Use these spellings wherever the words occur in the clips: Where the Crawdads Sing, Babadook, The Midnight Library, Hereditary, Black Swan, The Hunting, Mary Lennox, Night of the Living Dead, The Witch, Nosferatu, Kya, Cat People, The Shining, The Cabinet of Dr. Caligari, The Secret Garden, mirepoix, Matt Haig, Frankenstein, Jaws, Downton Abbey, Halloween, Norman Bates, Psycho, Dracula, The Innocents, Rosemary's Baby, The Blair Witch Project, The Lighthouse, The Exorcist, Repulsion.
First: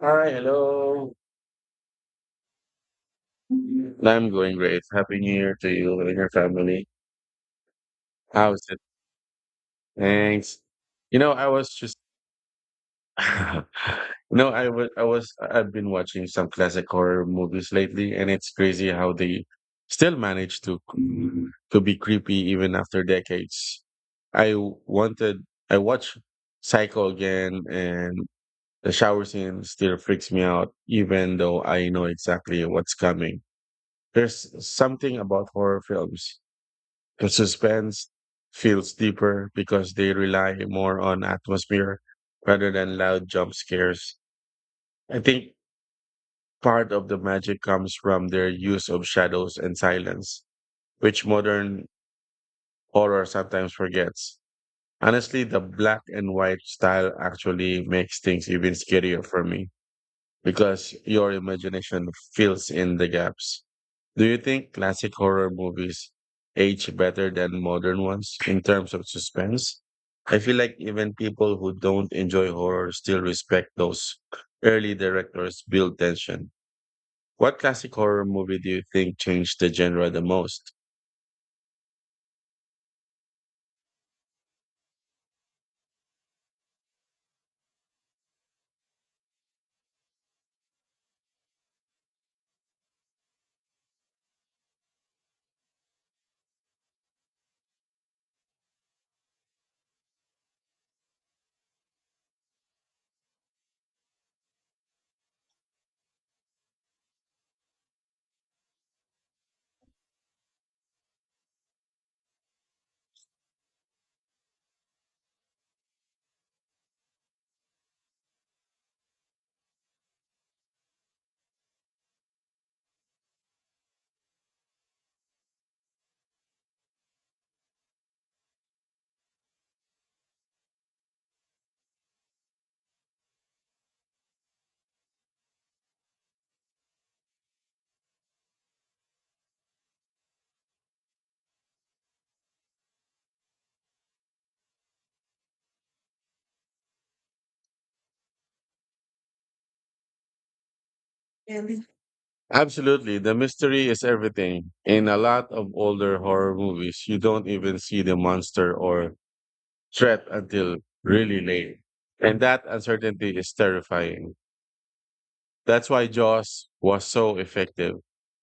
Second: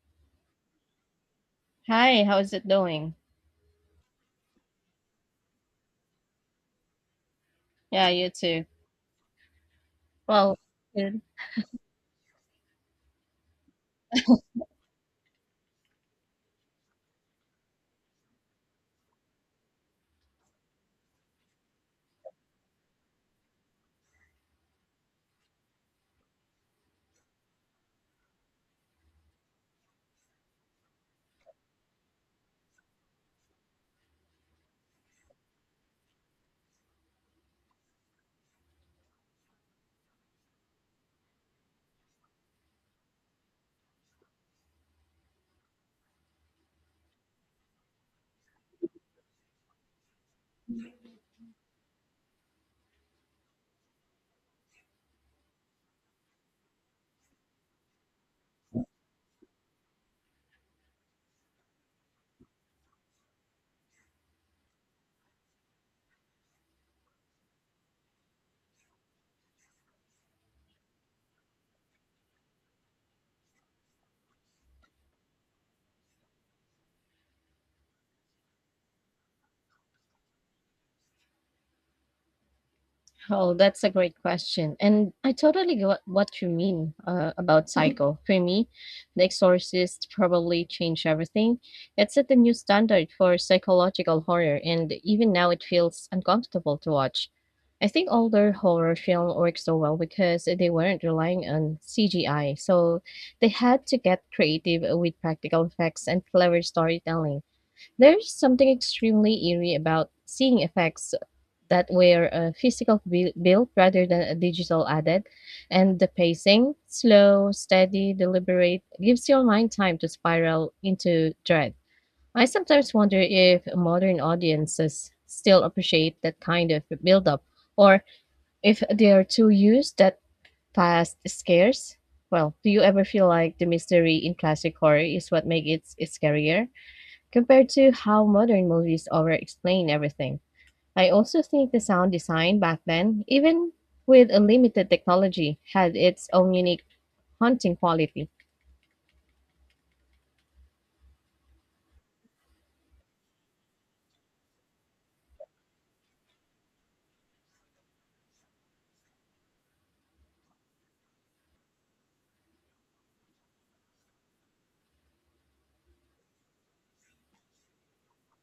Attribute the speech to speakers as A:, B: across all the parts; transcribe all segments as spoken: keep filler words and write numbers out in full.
A: Hi, hello.
B: Hi, how is it doing?
A: I'm going great. Happy New Year to you and your family.
B: Yeah, you
A: How's
B: too.
A: it?
B: Well,
A: Thanks. You
B: mm,
A: know, I was just, you know, I was, I was, I've been watching some classic horror movies lately, and it's crazy how they still manage to to be creepy even after decades. I wanted, I watched Psycho again, and the shower scene still freaks me out, even though I know exactly what's coming. There's something about horror films. The suspense feels deeper because they rely more on atmosphere rather than loud jump scares. I think part of the magic comes from their use of shadows and silence, which modern horror sometimes forgets. Honestly, the black and white style actually makes things even scarier for me because your imagination fills in the gaps. Do you think classic horror movies age better than modern ones in terms of suspense? I feel like even people who don't enjoy horror still respect those early directors build tension. What classic horror movie do you think changed the genre the most?
B: oh, that's a great question. And I totally get what you mean uh, about Psycho. For me, The Exorcist probably changed everything. It set a new standard for psychological horror, and even now it feels uncomfortable to watch. I think older horror film worked so well because they weren't relying on C G I, so they had to get creative with practical effects and clever storytelling. There's something extremely eerie about seeing effects that were a physical bu- built rather than a digital added, and the pacing, slow, steady, deliberate, gives your mind time to spiral into dread. I sometimes wonder if modern audiences still appreciate that kind of build-up, or if they are too used that fast scares. Well, do you ever feel like the mystery in classic horror is what makes it scarier compared to how modern movies over-explain everything? I also think the sound design back then, even with a limited technology, had its own unique haunting quality.
A: Really? Absolutely, the mystery is everything. In a lot of older horror movies, you don't even see the monster or threat until really late. And that uncertainty is terrifying. That's why Jaws was so effective.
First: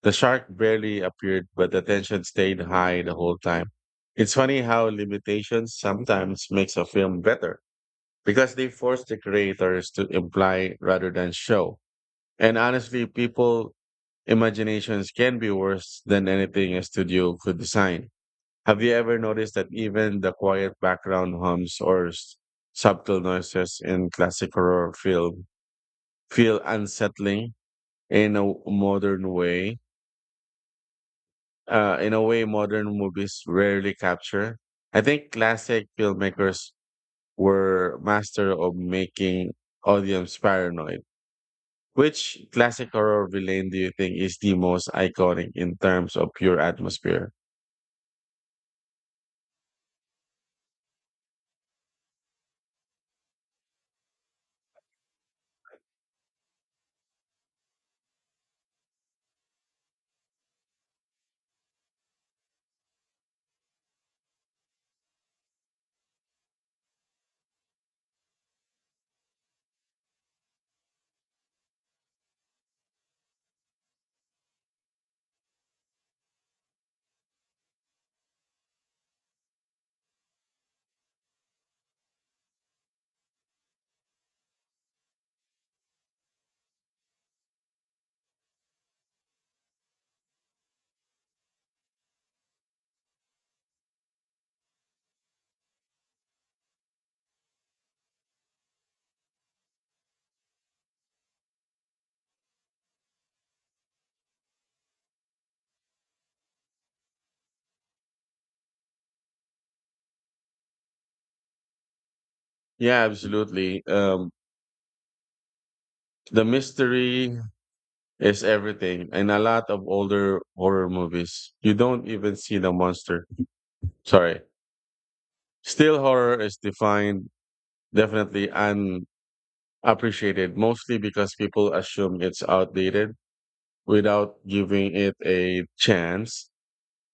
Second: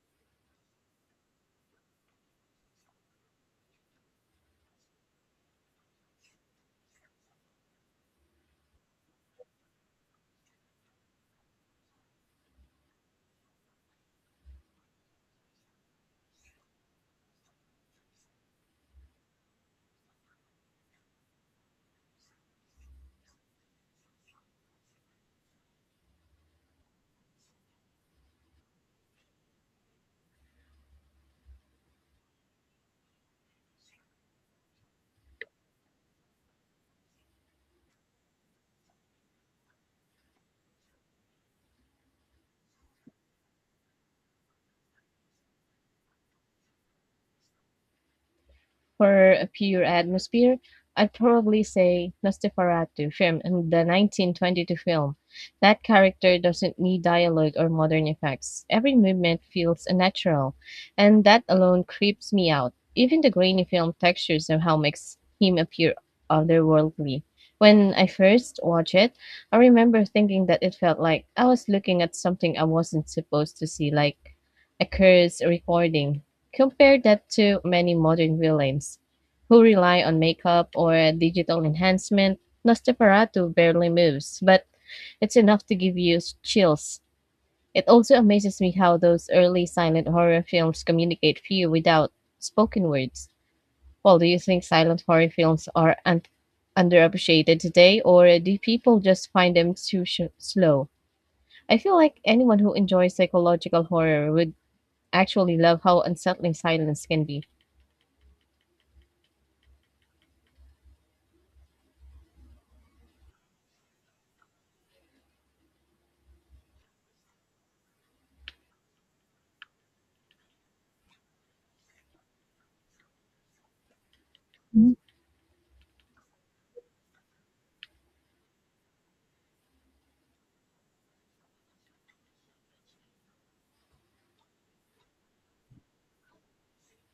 A: The shark barely appeared, but the tension stayed high the whole time. It's funny how limitations sometimes makes a film better because they force the creators to imply rather than show. And honestly, people imaginations can be worse than anything a studio could design. Have you ever noticed that even the quiet background hums or s- subtle noises in classic horror film feel unsettling in a modern way. Uh, in a way, modern movies rarely capture. I think classic filmmakers were master of making audience paranoid. Which classic horror villain do you think is the most iconic in terms of pure atmosphere?
B: For a pure atmosphere, I'd probably say Nosferatu from the nineteen twenty-two film. That character doesn't need dialogue or modern effects. Every movement feels unnatural, and that alone creeps me out. Even the grainy film texture somehow makes him appear otherworldly. When I first watched it, I remember thinking that it felt like I was looking at something I wasn't supposed to see, like a cursed recording. Compare that to many modern villains who rely on makeup or digital enhancement. Nosferatu barely moves, but it's enough to give you chills. It also amazes me how those early silent horror films communicate fear without spoken words. Well, do you think silent horror films are un- underappreciated today, or do people just find them too sh- slow? I feel like anyone who enjoys psychological horror would actually love how unsettling silence can be.
A: Yeah, absolutely. Um, the mystery is everything. In a lot of older horror movies, you don't even see the monster. Sorry. Still horror is defined definitely appreciated mostly because people assume it's outdated without giving it a chance.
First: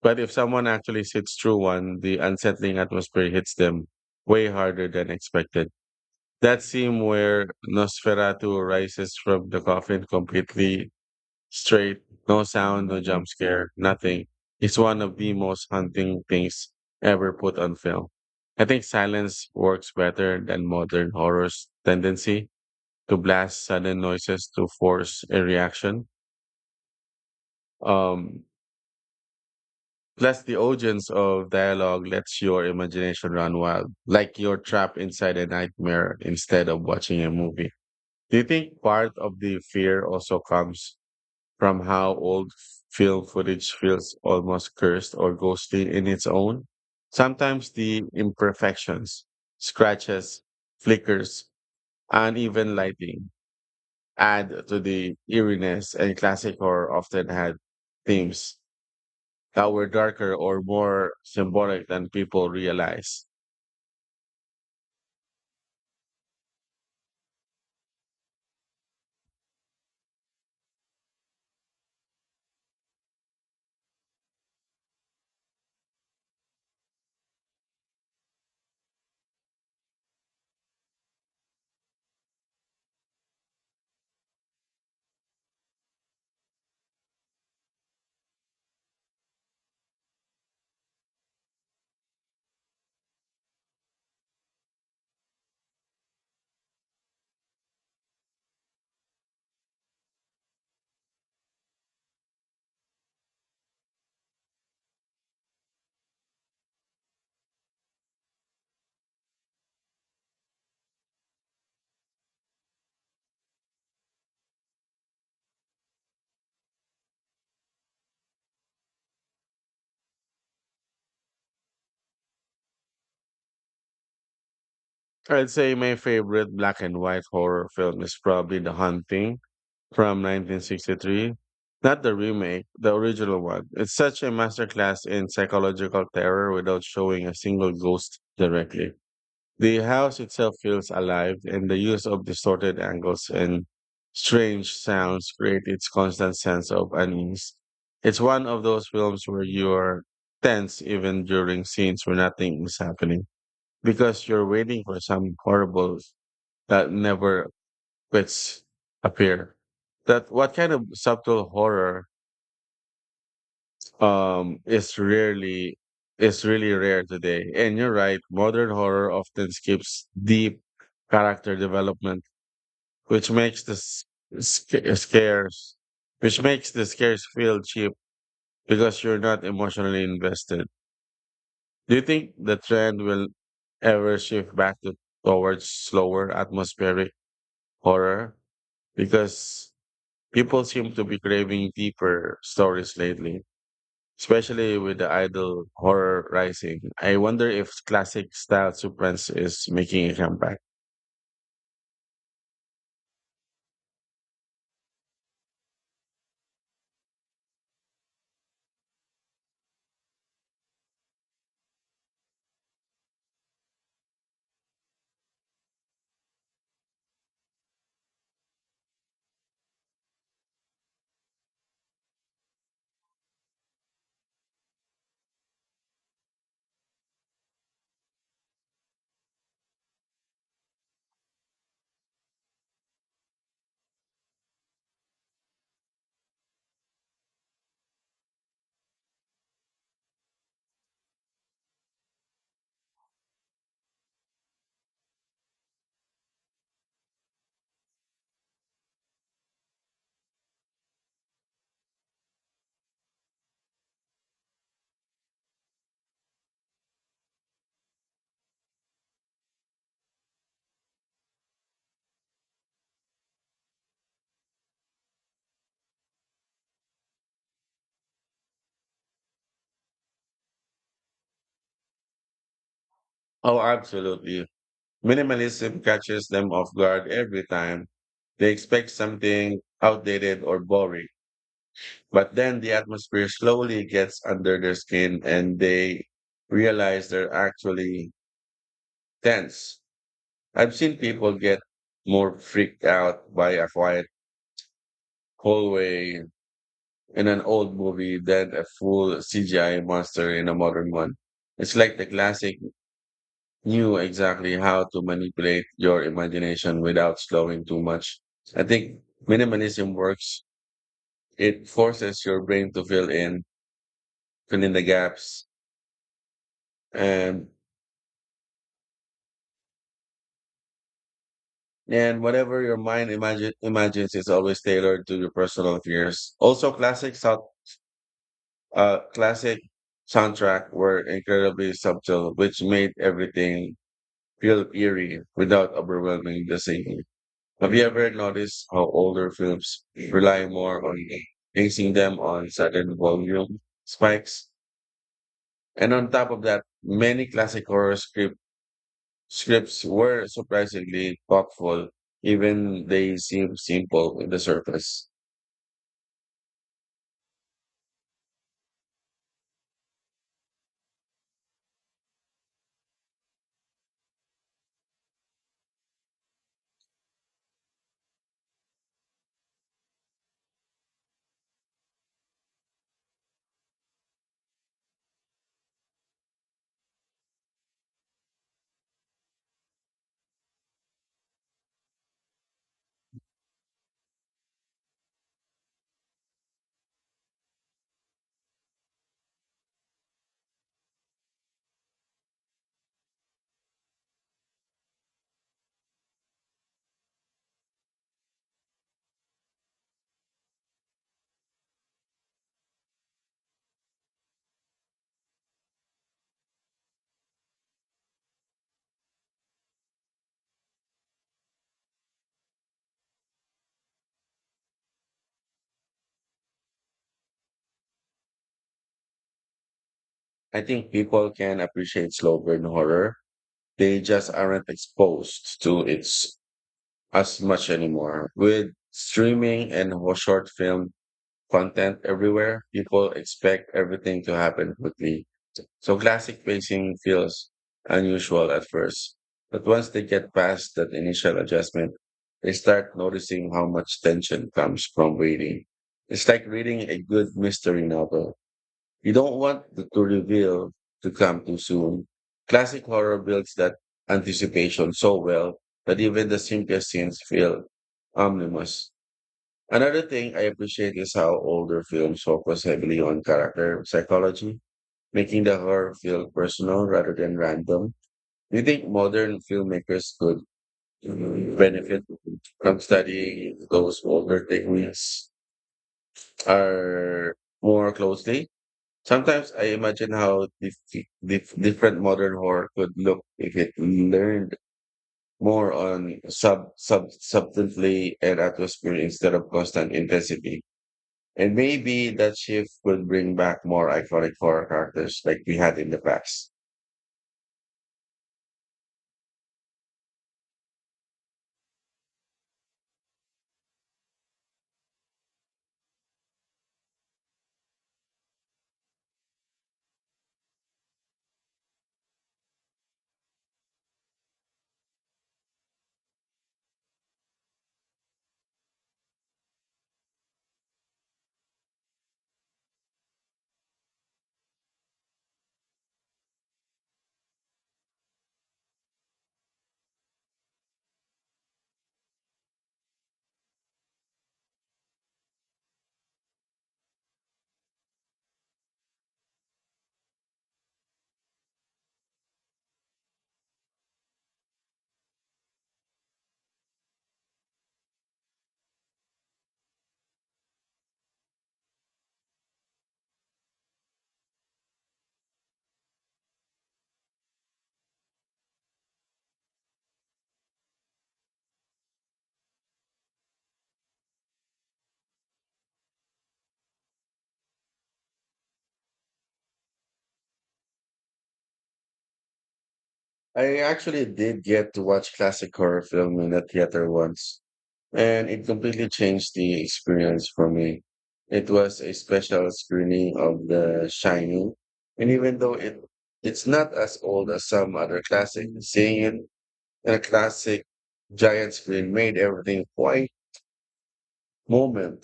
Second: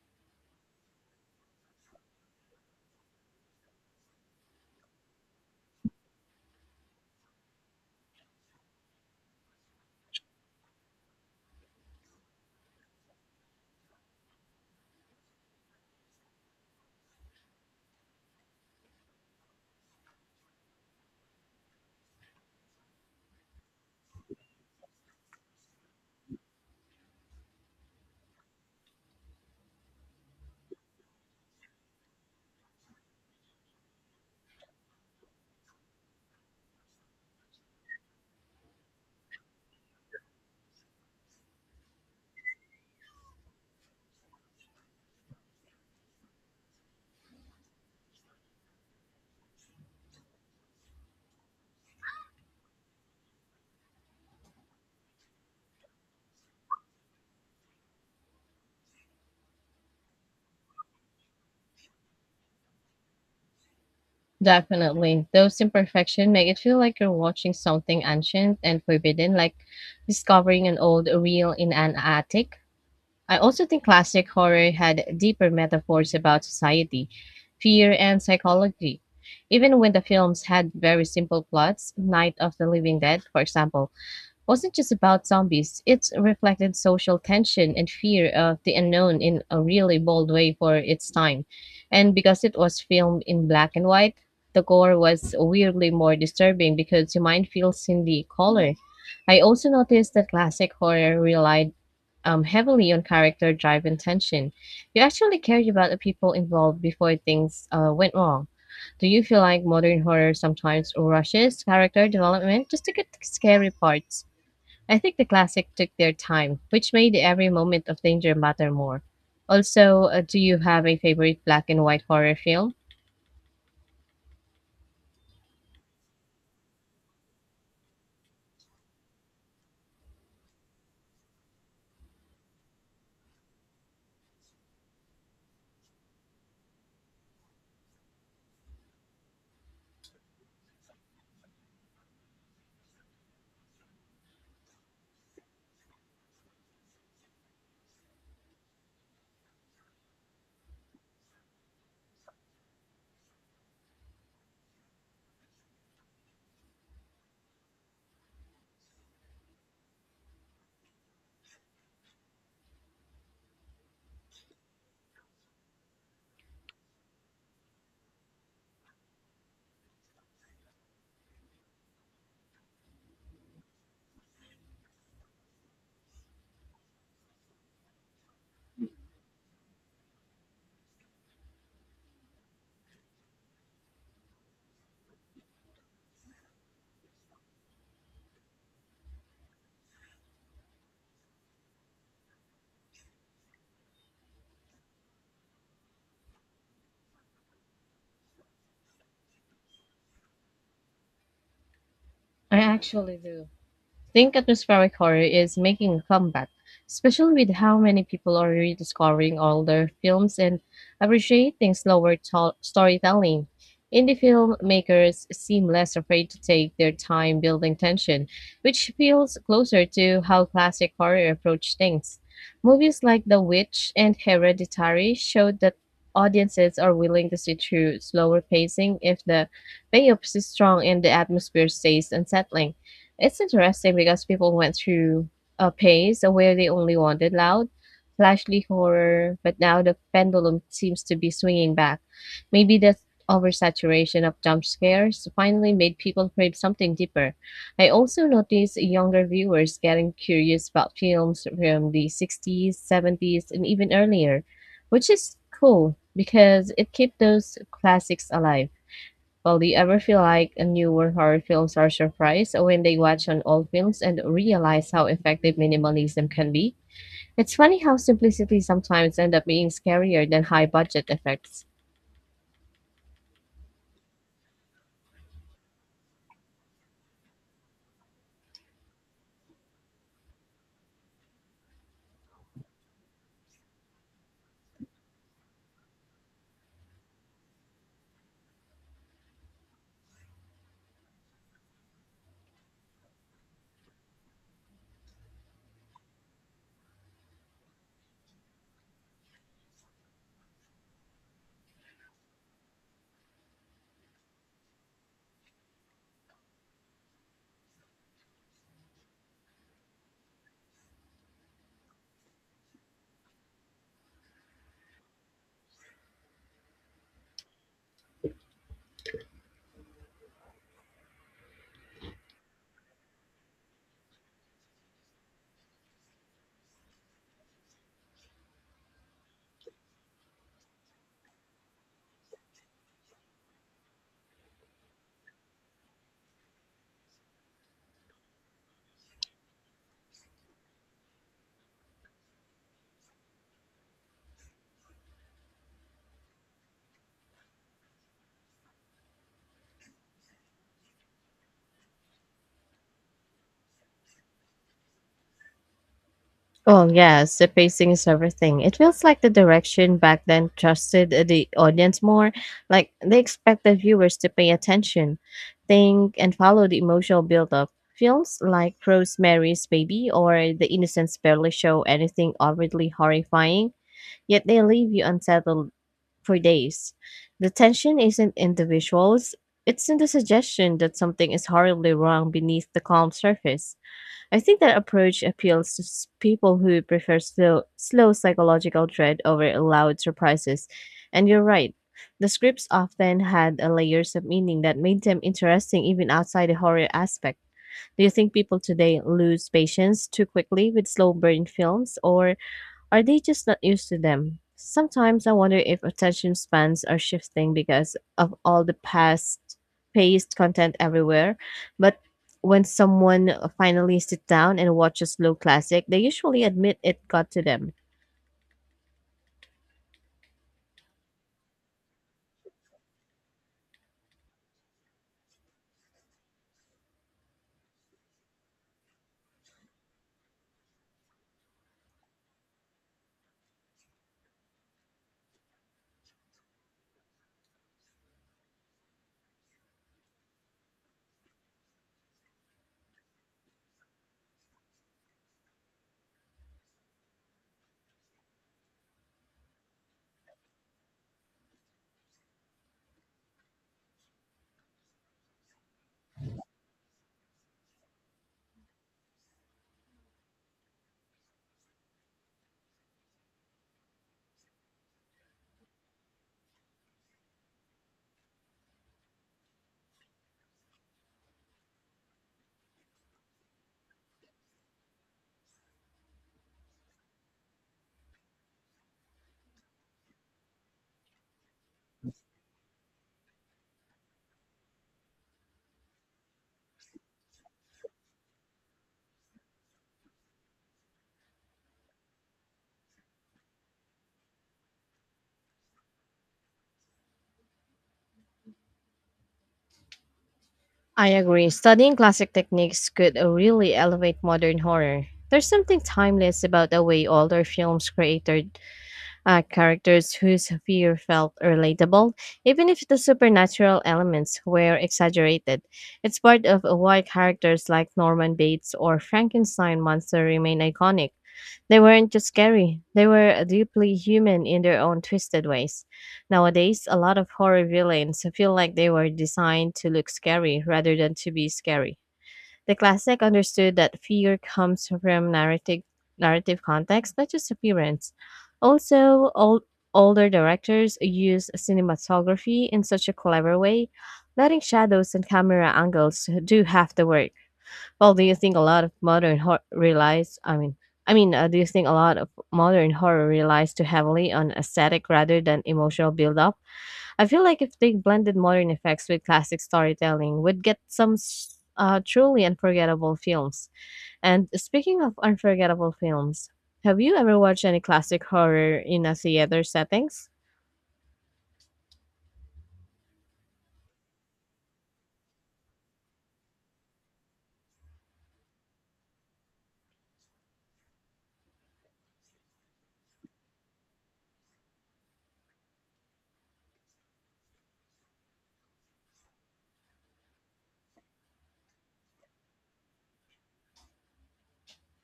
A: But if someone actually sits through one, the unsettling atmosphere hits them way harder than expected. That scene where Nosferatu rises from the coffin completely straight, no sound, no jump scare, nothing, is one of the most haunting things ever put on film. I think silence works better than modern horror's tendency to blast sudden noises to force a reaction. Um, plus, the audience of dialogue lets your imagination run wild, like you're trapped inside a nightmare instead of watching a movie. Do you think part of the fear also comes from how old film footage feels almost cursed or ghostly in its own? Sometimes the imperfections, scratches, flickers, uneven lighting add to the eeriness, and classic horror often had themes that were darker or more symbolic than people realize.
B: Definitely. Those imperfections make it feel like you're watching something ancient and forbidden, like discovering an old reel in an attic. I also think classic horror had deeper metaphors about society, fear, and psychology. Even when the films had very simple plots, Night of the Living Dead, for example, wasn't just about zombies. It reflected social tension and fear of the unknown in a really bold way for its time. And because it was filmed in black and white, the gore was weirdly more disturbing because your mind feels in the color. I also noticed that classic horror relied um, heavily on character drive and tension. You actually cared about the people involved before things uh, went wrong. Do you feel like modern horror sometimes rushes character development just to get the scary parts? I think the classic took their time, which made every moment of danger matter more. Also, uh, do you have a favorite black and white horror film?
A: I'd say my favorite black and white horror film is probably The Hunting from nineteen sixty-three. Not the remake, the original one. It's such a masterclass in psychological terror without showing a single ghost directly. The house itself feels alive, and the use of distorted angles and strange sounds create its constant sense of unease. It's one of those films where you're tense even during scenes where nothing is happening because you're waiting for some horrible that never quits appear. That what kind of subtle horror um it's rarely it's really rare today, and you're right, modern horror often skips deep character development, which makes the s- sca- scares which makes the scares feel cheap because you're not emotionally invested. Do you think the trend will ever shift back to towards slower atmospheric horror because people seem to be craving deeper stories lately, especially with the idol horror rising. I wonder if classic style superance is making a comeback.
B: I actually do think atmospheric horror is making a comeback, especially with how many people are rediscovering older films and appreciating slower to- storytelling. Indie filmmakers seem less afraid to take their time building tension, which feels closer to how classic horror approach things. Movies like The Witch and Hereditary showed that audiences are willing to sit through slower pacing if the payoff is strong and the atmosphere stays unsettling. It's interesting because people went through a phase where they only wanted loud, flashy horror, but now the pendulum seems to be swinging back. Maybe the oversaturation of jump scares finally made people crave something deeper. I also noticed younger viewers getting curious about films from the sixties, seventies, and even earlier, which is cool because it kept those classics alive. Well, do you ever feel like uh, newer horror films are surprised when they watch on old films and realize how effective minimalism can be? It's funny how simplicity sometimes end up being scarier than high budget effects.
A: Oh, absolutely. Minimalism catches them off guard every time. They expect something outdated or boring, but then the atmosphere slowly gets under their skin and they realize they're actually tense. I've seen people get more freaked out by a quiet hallway in an old movie than a full C G I monster in a modern one. It's like the classic knew exactly how to manipulate your imagination without slowing too much. I think minimalism works. It forces your brain to fill in, fill in the gaps, and and whatever your mind imagine, imagines is always tailored to your personal fears. Also, classic sound, uh, classic soundtrack were incredibly subtle, which made everything feel eerie without overwhelming the same. Have you ever noticed how older films rely more on basing them on sudden volume spikes? And on top of that, many classic horror script, scripts were surprisingly thoughtful, even they seem simple in the surface.
B: Well, yes, the pacing is everything. It feels like the direction back then trusted uh, the audience more, like they expected viewers to pay attention, think, and follow the emotional build-up. Films like Rosemary's Baby or The Innocents barely show anything overtly horrifying, yet they leave you unsettled for days. The tension isn't in the visuals, it's in the suggestion that something is horribly wrong beneath the calm surface. I think that approach appeals to s- people who prefer slow, slow psychological dread over loud surprises. And you're right, the scripts often had a layers of meaning that made them interesting even outside the horror aspect. Do you think people today lose patience too quickly with slow burn films, or are they just not used to them? Sometimes I wonder if attention spans are shifting because of all the past paced content everywhere. But when someone finally sits down and watches slow classic, they usually admit it got to them.
A: I think people can appreciate slow burn horror. They just aren't exposed to it as much anymore. With streaming and ho- short film content everywhere. People expect everything to happen quickly. So classic pacing feels unusual at first. But once they get past that initial adjustment, they start noticing how much tension comes from waiting. It's like reading a good mystery novel. You don't want the to reveal to come too soon. Classic horror builds that anticipation so well that even the simplest scenes feel ominous. Another thing I appreciate is how older films focus heavily on character psychology, making the horror feel personal rather than random. Do you think modern filmmakers could benefit from studying those older techniques are more closely? Sometimes I imagine how dif- dif- different modern horror could look if it learned more on sub, sub substantively and atmosphere instead of constant intensity. And maybe that shift could bring back more iconic horror characters like we had in the past.
B: I agree. Studying classic techniques could uh, really elevate modern horror. There's something timeless about the way older films created uh, characters whose fear felt relatable, even if the supernatural elements were exaggerated. It's part of why characters like Norman Bates or Frankenstein monster remain iconic. They weren't just scary, they were deeply human in their own twisted ways. Nowadays, a lot of horror villains feel like they were designed to look scary rather than to be scary. The classic understood that fear comes from narrative narrative context, not just appearance. Also, old, older directors use cinematography in such a clever way, letting shadows and camera angles do half the work. Well, do you think a lot of modern horror relies? I mean, I mean, uh, do you think a lot of modern horror relies too heavily on aesthetic rather than emotional build-up? I feel like if they blended modern effects with classic storytelling, we'd get some s- uh, truly unforgettable films. And speaking of unforgettable films, have you ever watched any classic horror in a theater settings?
A: I actually did get to watch classic horror film in the theater once, and it completely changed the experience for me. It was a special screening of The Shining, and even though it it's not as old as some other classic, seeing it in a classic giant screen made everything quite moment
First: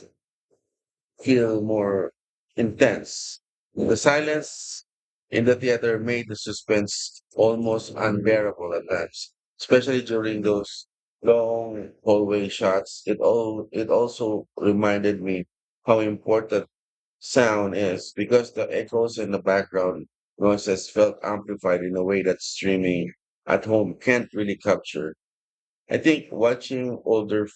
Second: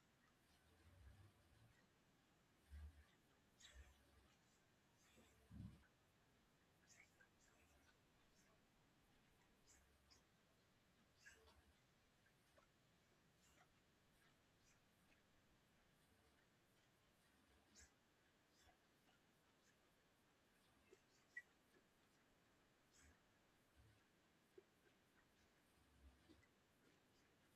A: feel more intense. The silence in the theater made the suspense almost unbearable at times, especially during those long hallway shots. It all it also reminded me how important sound is because the echoes in the background noises felt amplified in a way that streaming at home can't really capture. I think watching older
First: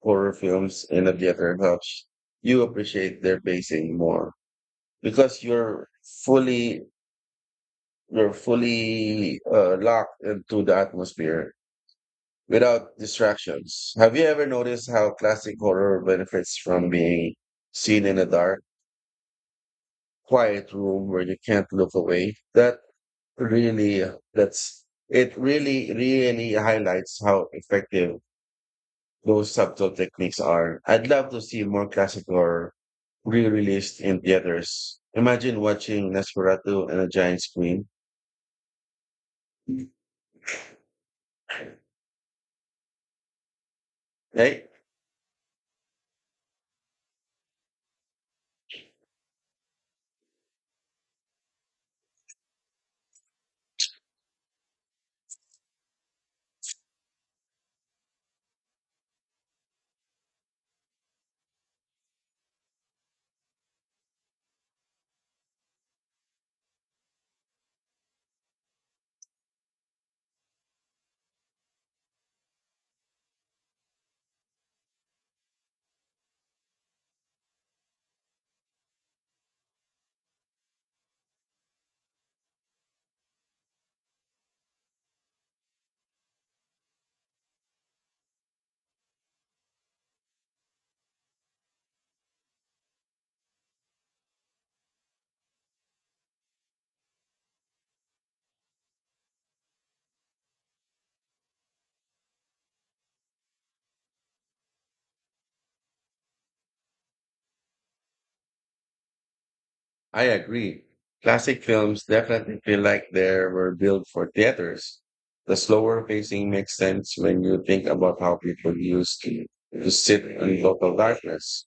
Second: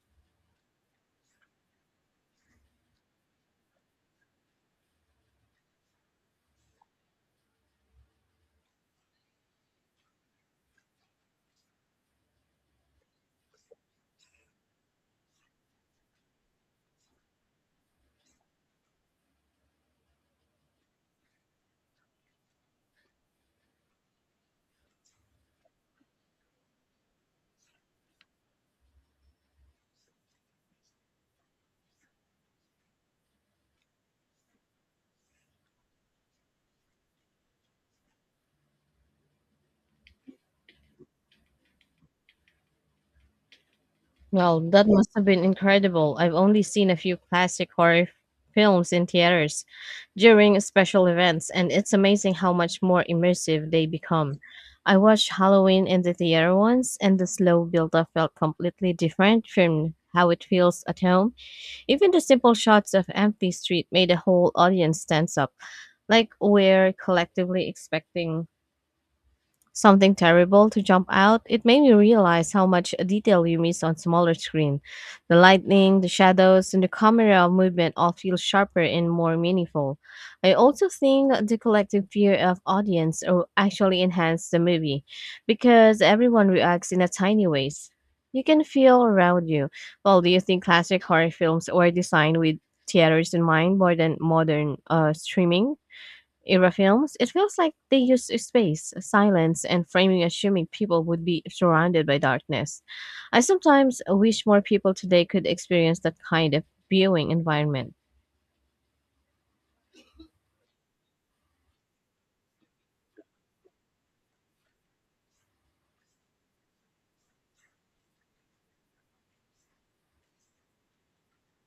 A: horror films in a theater helps you appreciate their pacing more because you're fully you're fully uh, locked into the atmosphere without distractions. Have you ever noticed how classic horror benefits from being seen in a dark, quiet room where you can't look away? That really that's it really really highlights how effective those subtle techniques are. I'd love to see more classic horror re-released in theaters. Imagine watching Nosferatu on a giant screen.
B: Well,
A: Hey,
B: that must have been incredible. I've only seen a few classic horror f- films in theaters during special events, and it's amazing how much more immersive they become. I watched Halloween in the theater once, and the slow build up felt completely different from how it feels at home. Even the simple shots of empty street made the whole audience tense up, like we're collectively expecting something terrible to jump out. It made me realize how much detail you miss on smaller screen. The lighting, the shadows, and the camera movement all feel sharper and more meaningful. I also think the collective fear of audience will actually enhance the movie because everyone reacts in a tiny ways. You can feel around you. Well, do you think classic horror films were designed with theaters in mind more than modern uh, streaming era films? It feels like they use space, silence, and framing assuming people would be surrounded by darkness. I sometimes wish more people today could experience that kind of viewing environment.
A: I agree. Classic films definitely feel like they were built for theaters. The slower pacing makes sense when you think about how people used to, to sit in total darkness,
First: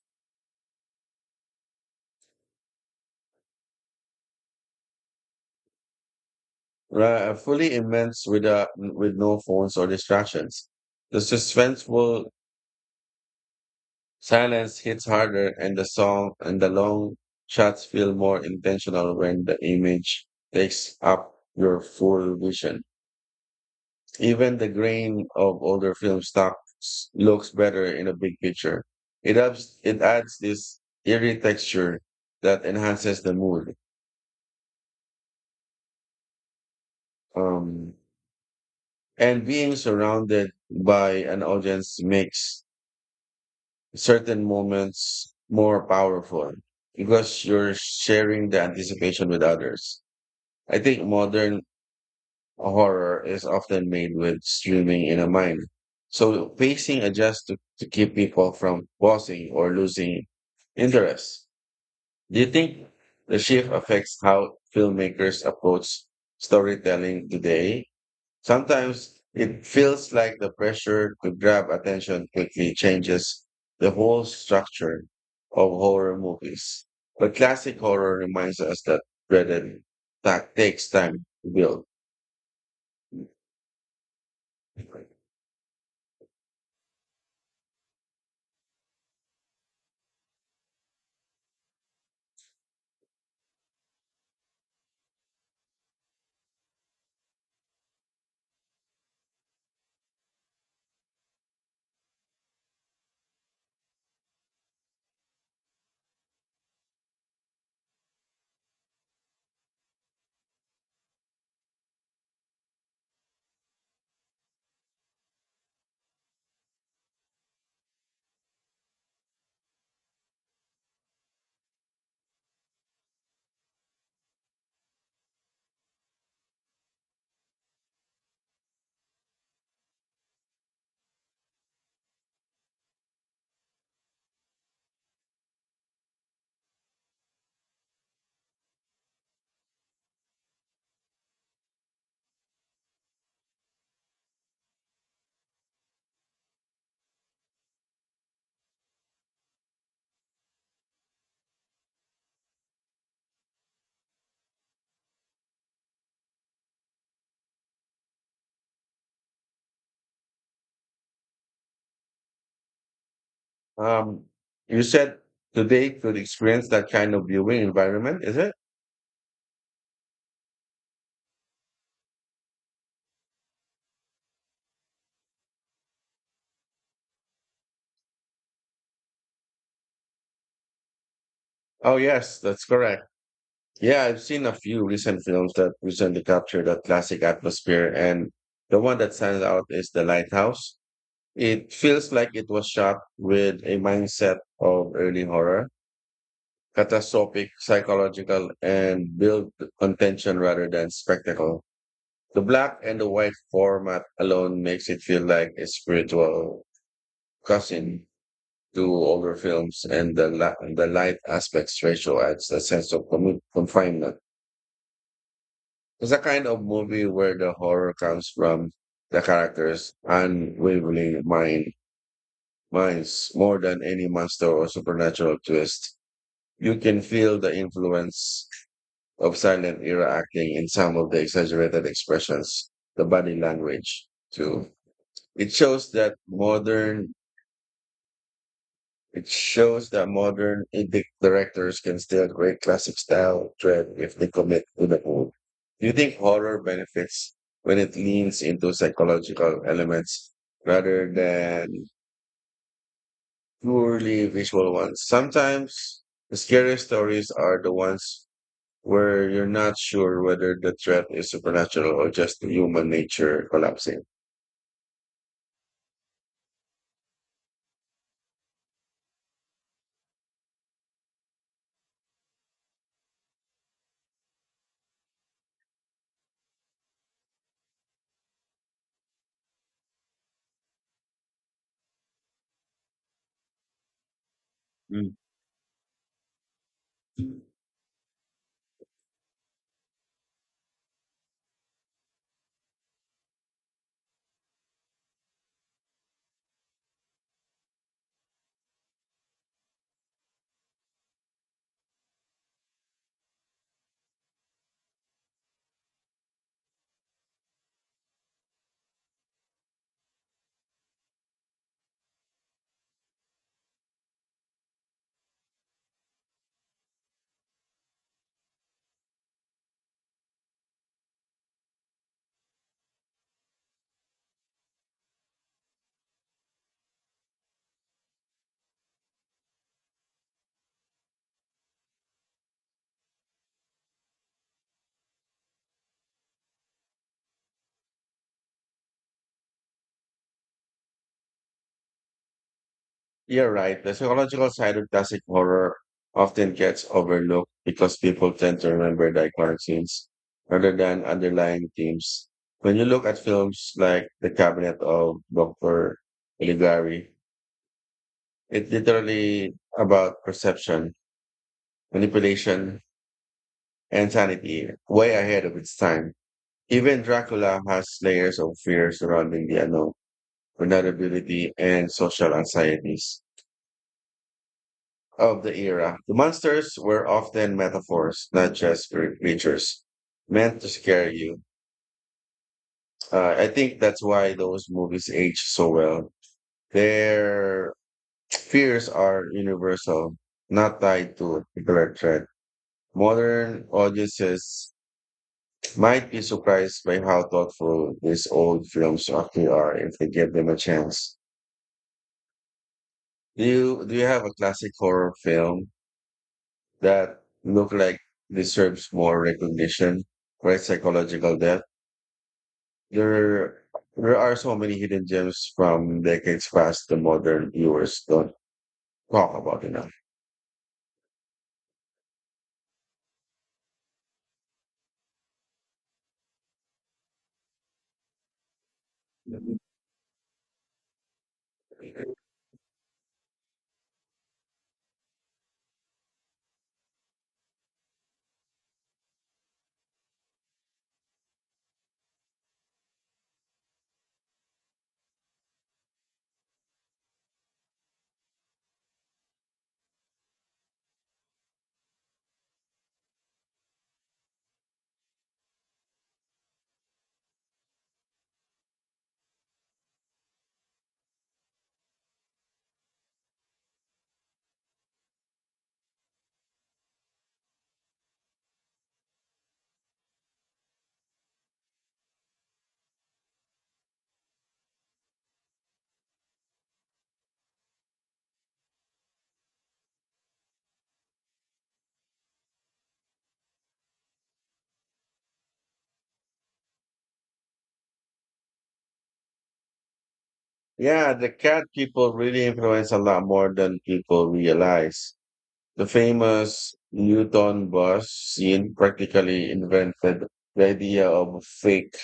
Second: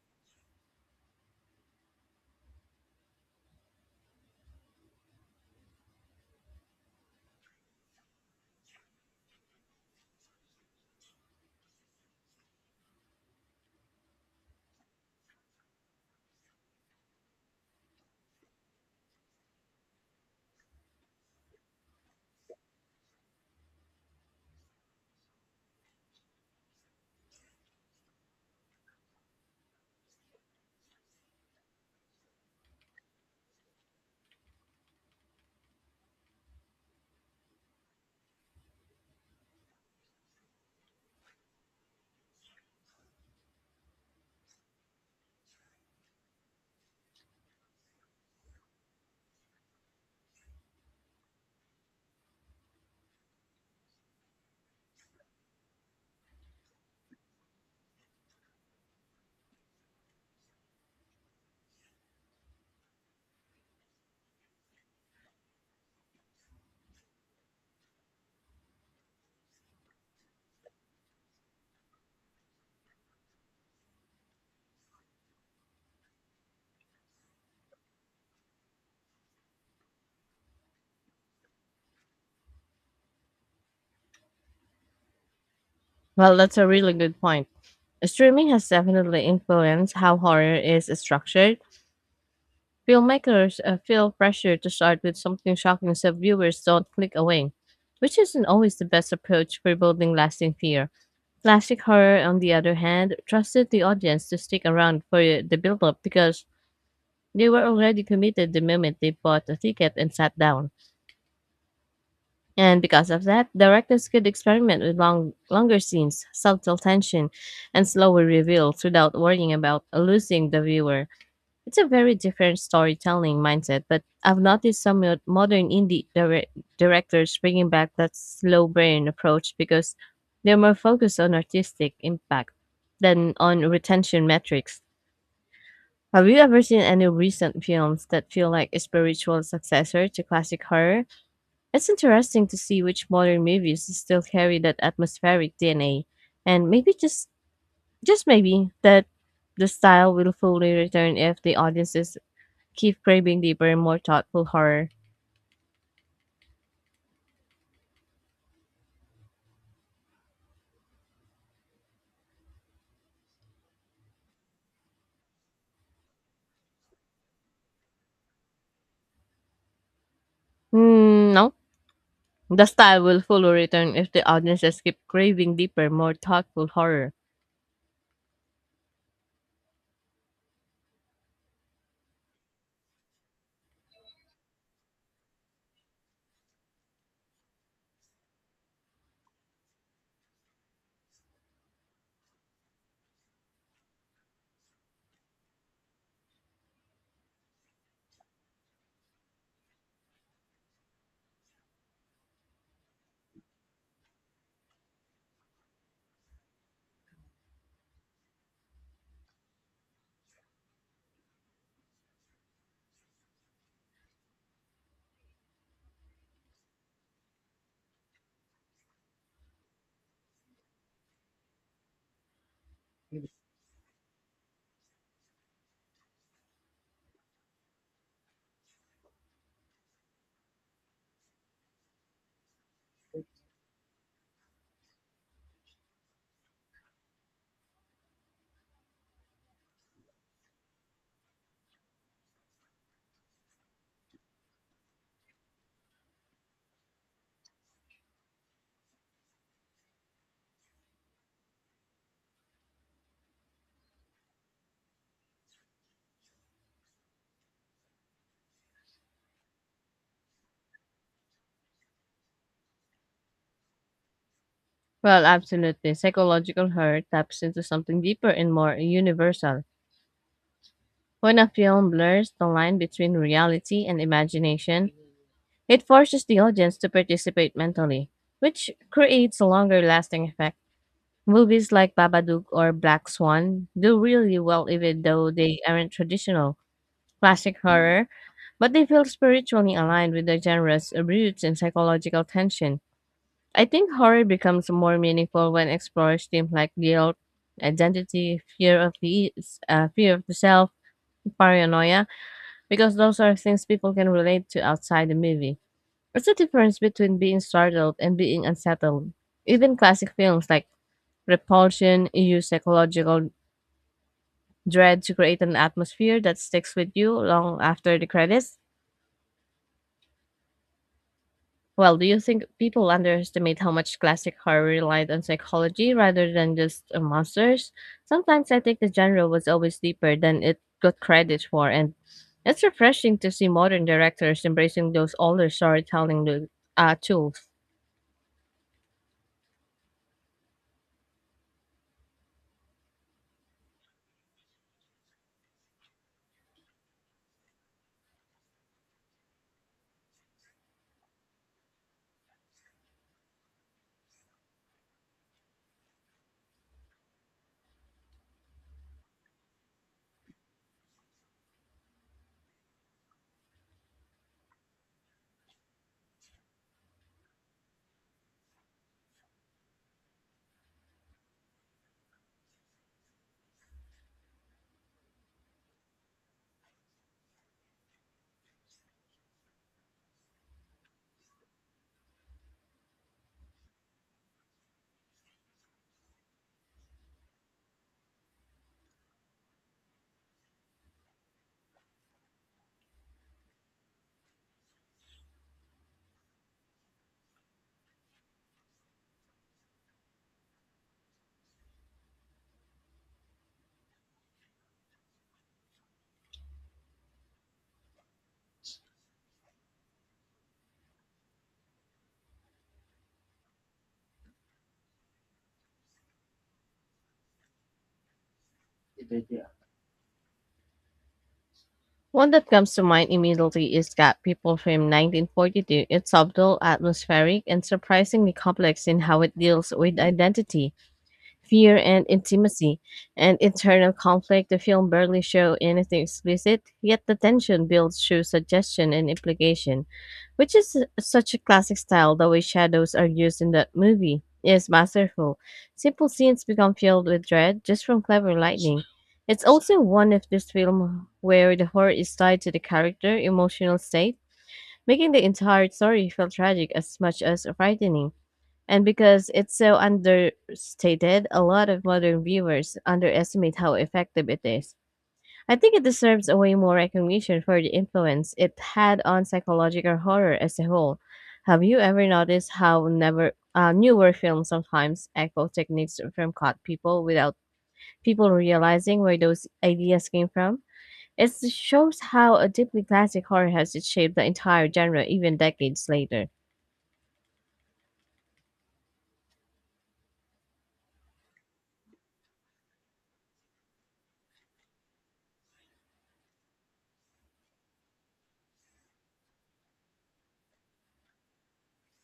A: Ra- fully immersed with uh, with no phones or distractions. The suspenseful silence hits harder and the song and the long shots feel more intentional when the image takes up your full vision. Even the grain of older film stock s- looks better in a big picture. It adds, it adds this eerie texture that enhances the mood. Um, and being surrounded by an audience makes certain moments more powerful because you're sharing the anticipation with others. I think modern horror is often made with streaming in a mind. So pacing adjusts to, to keep people from pausing or losing interest. Do you think the shift affects how filmmakers approach storytelling today? Sometimes it feels like the pressure to grab attention quickly changes the whole structure of horror movies. But classic horror reminds us that dreaded tact takes time to build.
B: Well, that's a really good point. Streaming has definitely influenced how horror is structured. Filmmakers uh, feel pressure to start with something shocking so viewers don't click away, which isn't always the best approach for building lasting fear. Classic horror, on the other hand, trusted the audience to stick around for the build-up because they were already committed the moment they bought a ticket and sat down. And because of that, directors could experiment with long, longer scenes, subtle tension, and slower reveals without worrying about losing the viewer. It's a very different storytelling mindset, but I've noticed some mo- modern indie dire- directors bringing back that slow burn approach because they're more focused on artistic impact than on retention metrics. Have you ever seen any recent films that feel like a spiritual successor to classic horror? It's interesting to see which modern movies still carry that atmospheric D N A, and maybe just just maybe that the style will fully return if the audiences keep craving deeper, more thoughtful horror.
A: Um, you said today could experience that kind of viewing environment, is it?
B: Mm, no. The style will fully return if the audiences keep craving deeper, more thoughtful horror.
A: Oh, yes, that's correct. Yeah, I've seen a few recent films that recently capture that classic atmosphere, and the one that stands out is The Lighthouse. It feels like it was shot with a mindset of early horror, catastrophic, psychological, and built on tension rather than spectacle. The black and the white format alone makes it feel like a spiritual cousin do older films and the la- the light aspects ratio adds a sense of commu- confinement. It's a kind of movie where the horror comes from the characters' unwavering mind minds more than any monster or supernatural twist. You can feel the influence of silent era acting in some of the exaggerated expressions, the body language too. It shows that modern It shows that modern indie directors can still create classic style trend if they commit to the whole. Do you think horror benefits when it leans into psychological elements rather than purely visual ones? Sometimes the scariest stories are the ones where you're not sure whether the threat is supernatural or just human nature collapsing.
B: Well, absolutely. Psychological horror taps into something deeper and more universal. When a film blurs the line between reality and imagination, it forces the audience to participate mentally, which creates a longer lasting effect. Movies like Babadook or Black Swan do really well even
A: Mm.
B: though they aren't traditional classic horror, but they feel spiritually aligned with the genre's roots in psychological tension. I think horror becomes more meaningful when explores themes like guilt, identity, fear of the uh, fear of the self, paranoia, because those are things people can relate to outside the movie. It's a difference between being startled and being unsettled. Even classic films like Repulsion use psychological dread to create an atmosphere that sticks with you long after the credits. Well, do you think people underestimate how much classic horror relied on psychology rather than just uh, monsters? Sometimes I think the genre was always deeper than it got credit for, and it's refreshing to see modern directors embracing those older storytelling lo- uh, tools.
A: You're right. The psychological side of classic horror often gets overlooked because people tend to remember the iconic scenes rather than underlying themes. When you look at films like The Cabinet of doctor Caligari, it's literally about perception, manipulation, and sanity, way ahead of its time. Even Dracula has layers of fear surrounding the unknown, vulnerability, and social anxieties of the era. The monsters were often metaphors, not just cre- creatures meant to scare you. Uh, I think that's why those movies age so well. Their fears are universal, not tied to a particular threat. Modern audiences might be surprised by how thoughtful these old films actually are if they give them a chance. Do you do you have a classic horror film that look like deserves more recognition, right? Psychological depth. There, there are so many hidden gems from decades past the modern viewers don't talk about enough.
B: One that comes to mind immediately is Cat People from nineteen forty-two. It's subtle, atmospheric, and surprisingly complex in how it deals with identity fear and intimacy, and internal conflict. The film barely show anything explicit, yet the tension builds through suggestion and implication, which is such a classic style. The way shadows are used in that movie is masterful. Simple scenes become filled with dread just from clever lighting. It's also one of those films where the horror is tied to the character emotional state, making the entire story feel tragic as much as frightening. And because it's so understated, a lot of modern viewers underestimate how effective it is. I think it deserves a way more recognition for the influence it had on psychological horror as a whole. Have you ever noticed how never uh, newer films sometimes echo techniques from caught people without people realizing where those ideas came from? It shows how a deeply classic horror has shaped the entire genre even decades later.
A: Yeah, the cat people really influence a lot more than people realize. The famous Newton bus scene practically invented the idea of a fake,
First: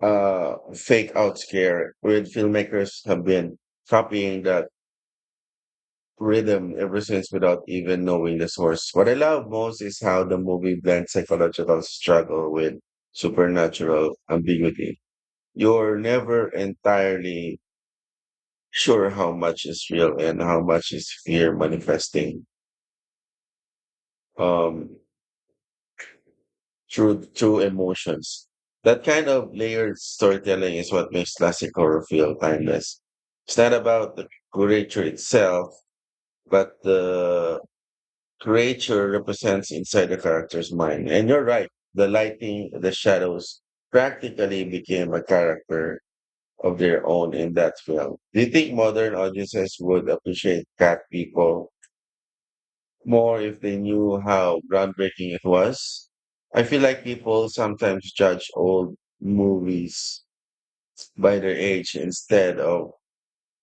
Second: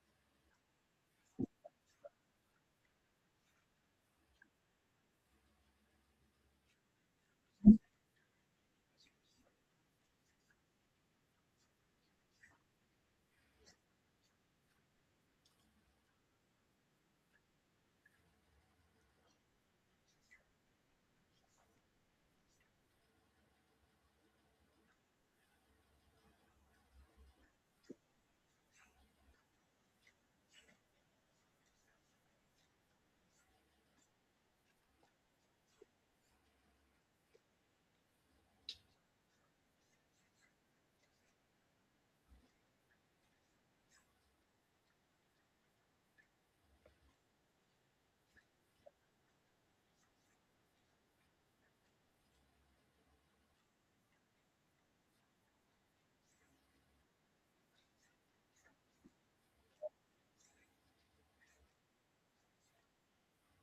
A: uh, fake out scare, where filmmakers have been copying that rhythm ever since without even knowing the source. What I love most is how the movie blends psychological struggle with supernatural ambiguity. You're never entirely sure how much is real and how much is fear manifesting um, through through emotions. That kind of layered storytelling is what makes classic horror feel timeless. It's not about the creature itself, but the creature represents inside the character's mind. And you're right, the lighting, the shadows practically became a character of their own in that film. Do you think modern audiences would appreciate Cat People more if they knew how groundbreaking it was? I feel like people sometimes judge old movies by their age instead of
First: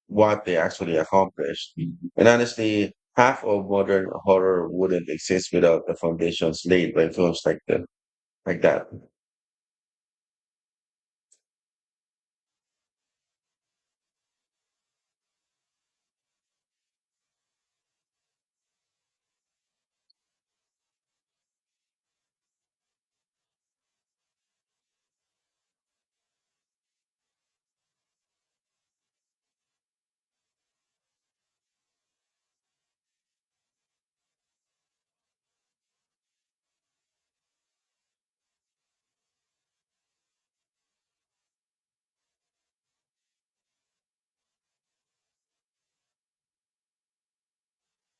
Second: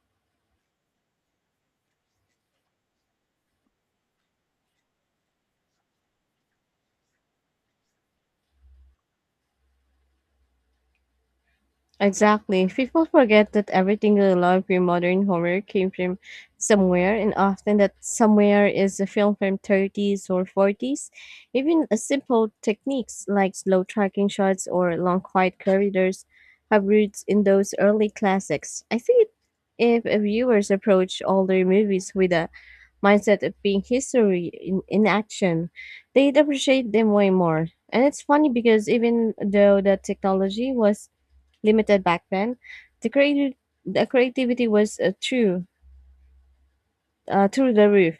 A: what they actually accomplished. And honestly, half of modern horror wouldn't exist without the foundations laid by films like that. Like that.
B: Exactly. People forget that everything they love in modern horror came from somewhere, and often that somewhere is a film from thirties or forties. Even a simple techniques like slow tracking shots or long quiet corridors have roots in those early classics. I think if a viewers approach older movies with a mindset of being history in, in action, they'd appreciate them way more. And it's funny because even though the technology was limited back then, the creative the creativity was uh, true uh, through the roof.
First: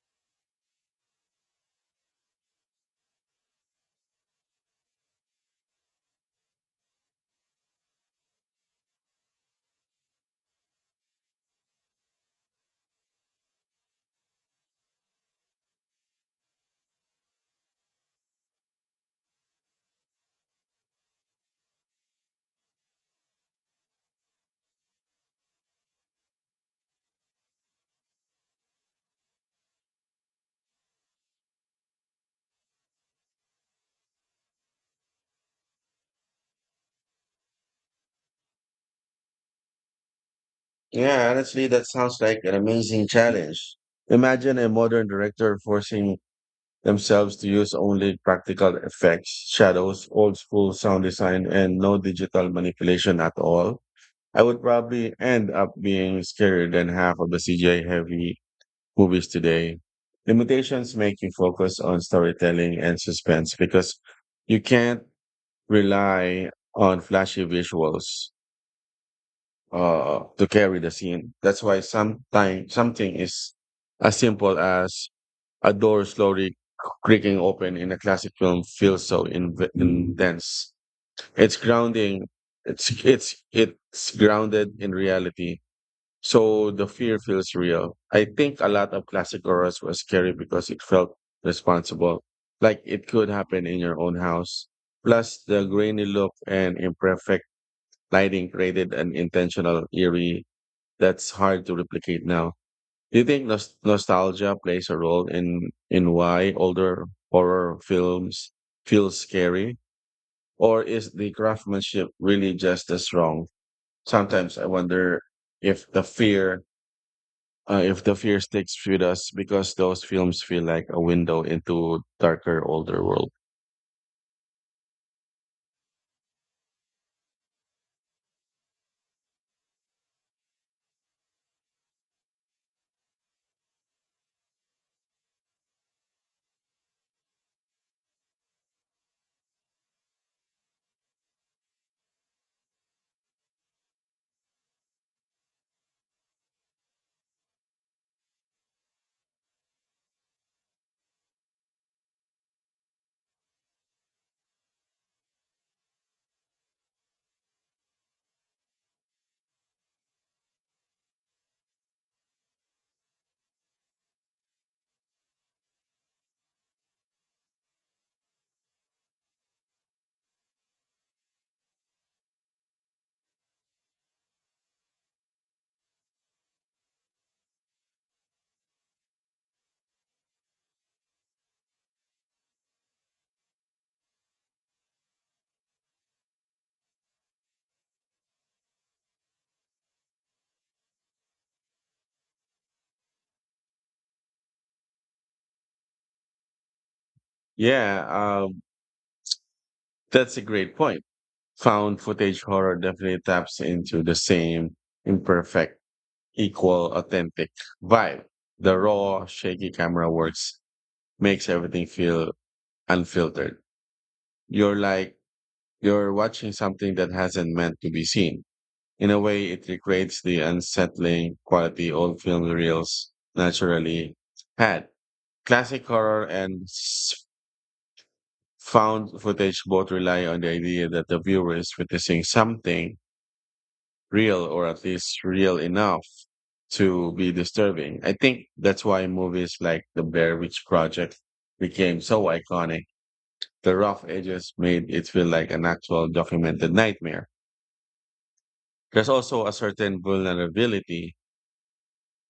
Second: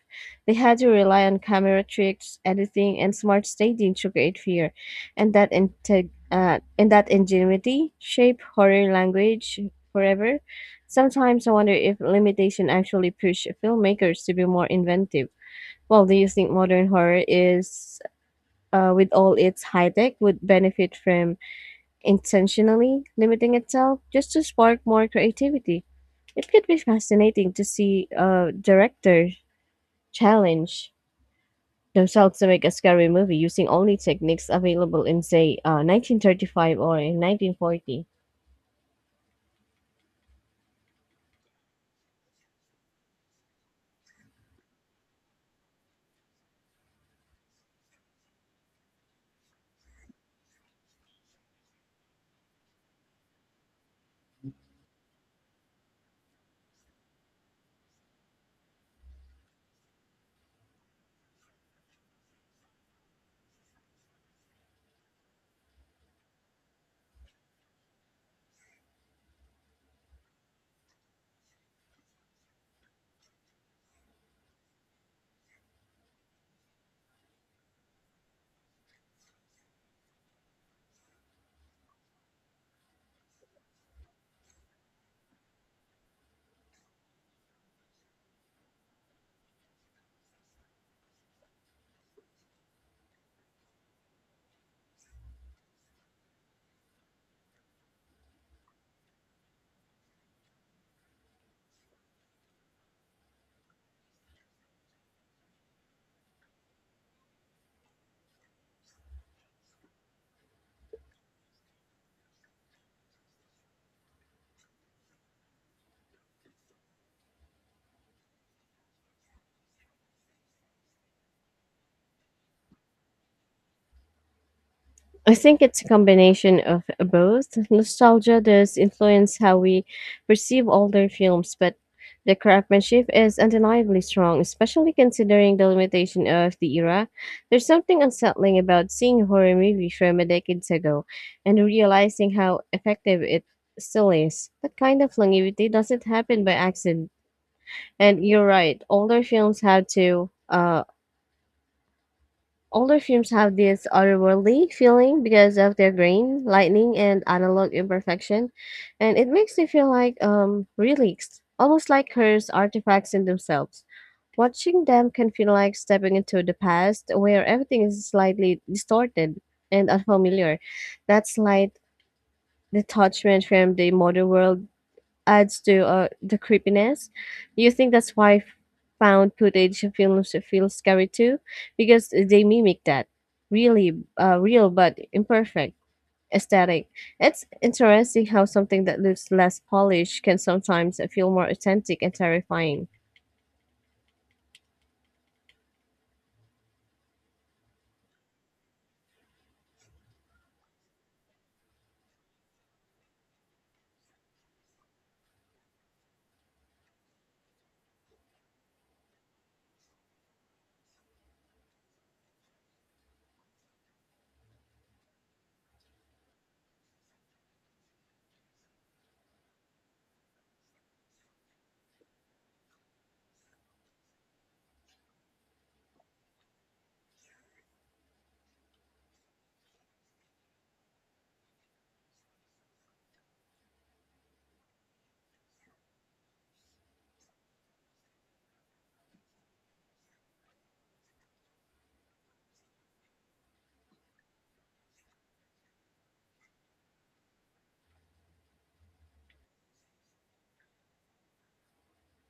B: They had to rely on camera tricks, editing, and smart staging to create fear, and that integ- uh, and that ingenuity shaped horror language forever. Sometimes I wonder if limitation actually pushed filmmakers to be more inventive. Well, do you think modern horror is, uh, with all its high tech, would benefit from intentionally limiting itself just to spark more creativity? It could be fascinating to see uh, directors challenge themselves to make a scary movie using only techniques available in, say, uh, nineteen thirty-five or in nineteen forty.
A: Yeah, honestly, that sounds like an amazing challenge. Imagine a modern director forcing themselves to use only practical effects, shadows, old school sound design, and no digital manipulation at all. I would probably end up being scarier than half of the C G I heavy movies today. Limitations make you focus on storytelling and suspense because you can't rely on flashy visuals uh, to carry the scene. That's why sometimes something is as simple as a door slowly creaking open in a classic film feels so inv- intense. It's grounding. It's it's it's grounded in reality so the fear feels real. I think a lot of classic horrors was scary because it felt responsible, like it could happen in your own house. Plus, the grainy look and imperfect lighting created an intentional eerie that's hard to replicate now. Do you think nos- nostalgia plays a role in in why older horror films feel scary, or is the craftsmanship really just as strong? Sometimes I wonder if the fear uh, if the fear sticks with us because those films feel like a window into darker older world.
B: I think it's a combination of both. Nostalgia does influence how we perceive older films, but the craftsmanship is undeniably strong, especially considering the limitation of the era. There's something unsettling about seeing a horror movie from a decade ago and realizing how effective it still is. That kind of longevity doesn't happen by accident. And you're right, older films have to uh, Older films have this otherworldly feeling because of their grain, lightning, and analog imperfection, and it makes me feel like um relics, almost like cursed artifacts in themselves. Watching them can feel like stepping into the past where everything is slightly distorted and unfamiliar. That slight detachment from the modern world adds to uh, the creepiness. You think that's why found footage films feel scary too, because they mimic that really uh, real but imperfect aesthetic? It's interesting how something that looks less polished can sometimes feel more authentic and terrifying.
A: Yeah um, that's a great point. Found footage horror definitely taps into the same imperfect equal authentic vibe. The raw shaky camera works makes everything feel unfiltered. you're like you're watching something that hasn't meant to be seen. In a way, it recreates the unsettling quality old film reels naturally had. Classic horror and s- found footage both rely on the idea that the viewer is witnessing something real, or at least real enough to be disturbing. I think that's why movies like The Blair Witch Project became so iconic. The rough edges made it feel like an actual documented nightmare. There's also a certain vulnerability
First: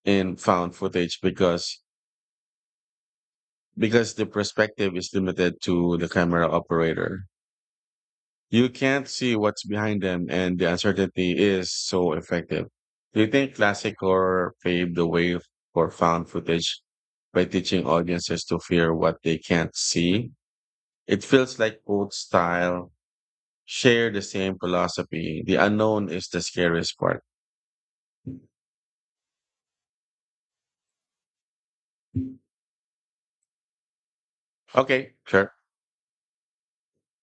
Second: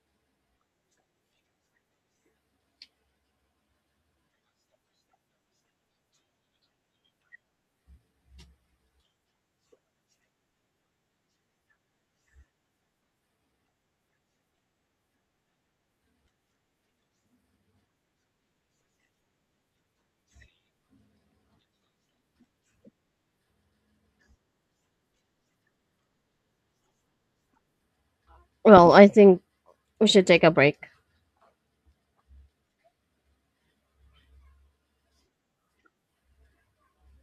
A: in found footage because because the perspective is limited to the camera operator. You can't see what's behind them, and the uncertainty is so effective. Do you think classic horror paved the way for found footage by teaching audiences to fear what they can't see? It feels like both style share the same philosophy. The unknown is the scariest part.
B: Well, I think we should take a break.
A: Okay, sure.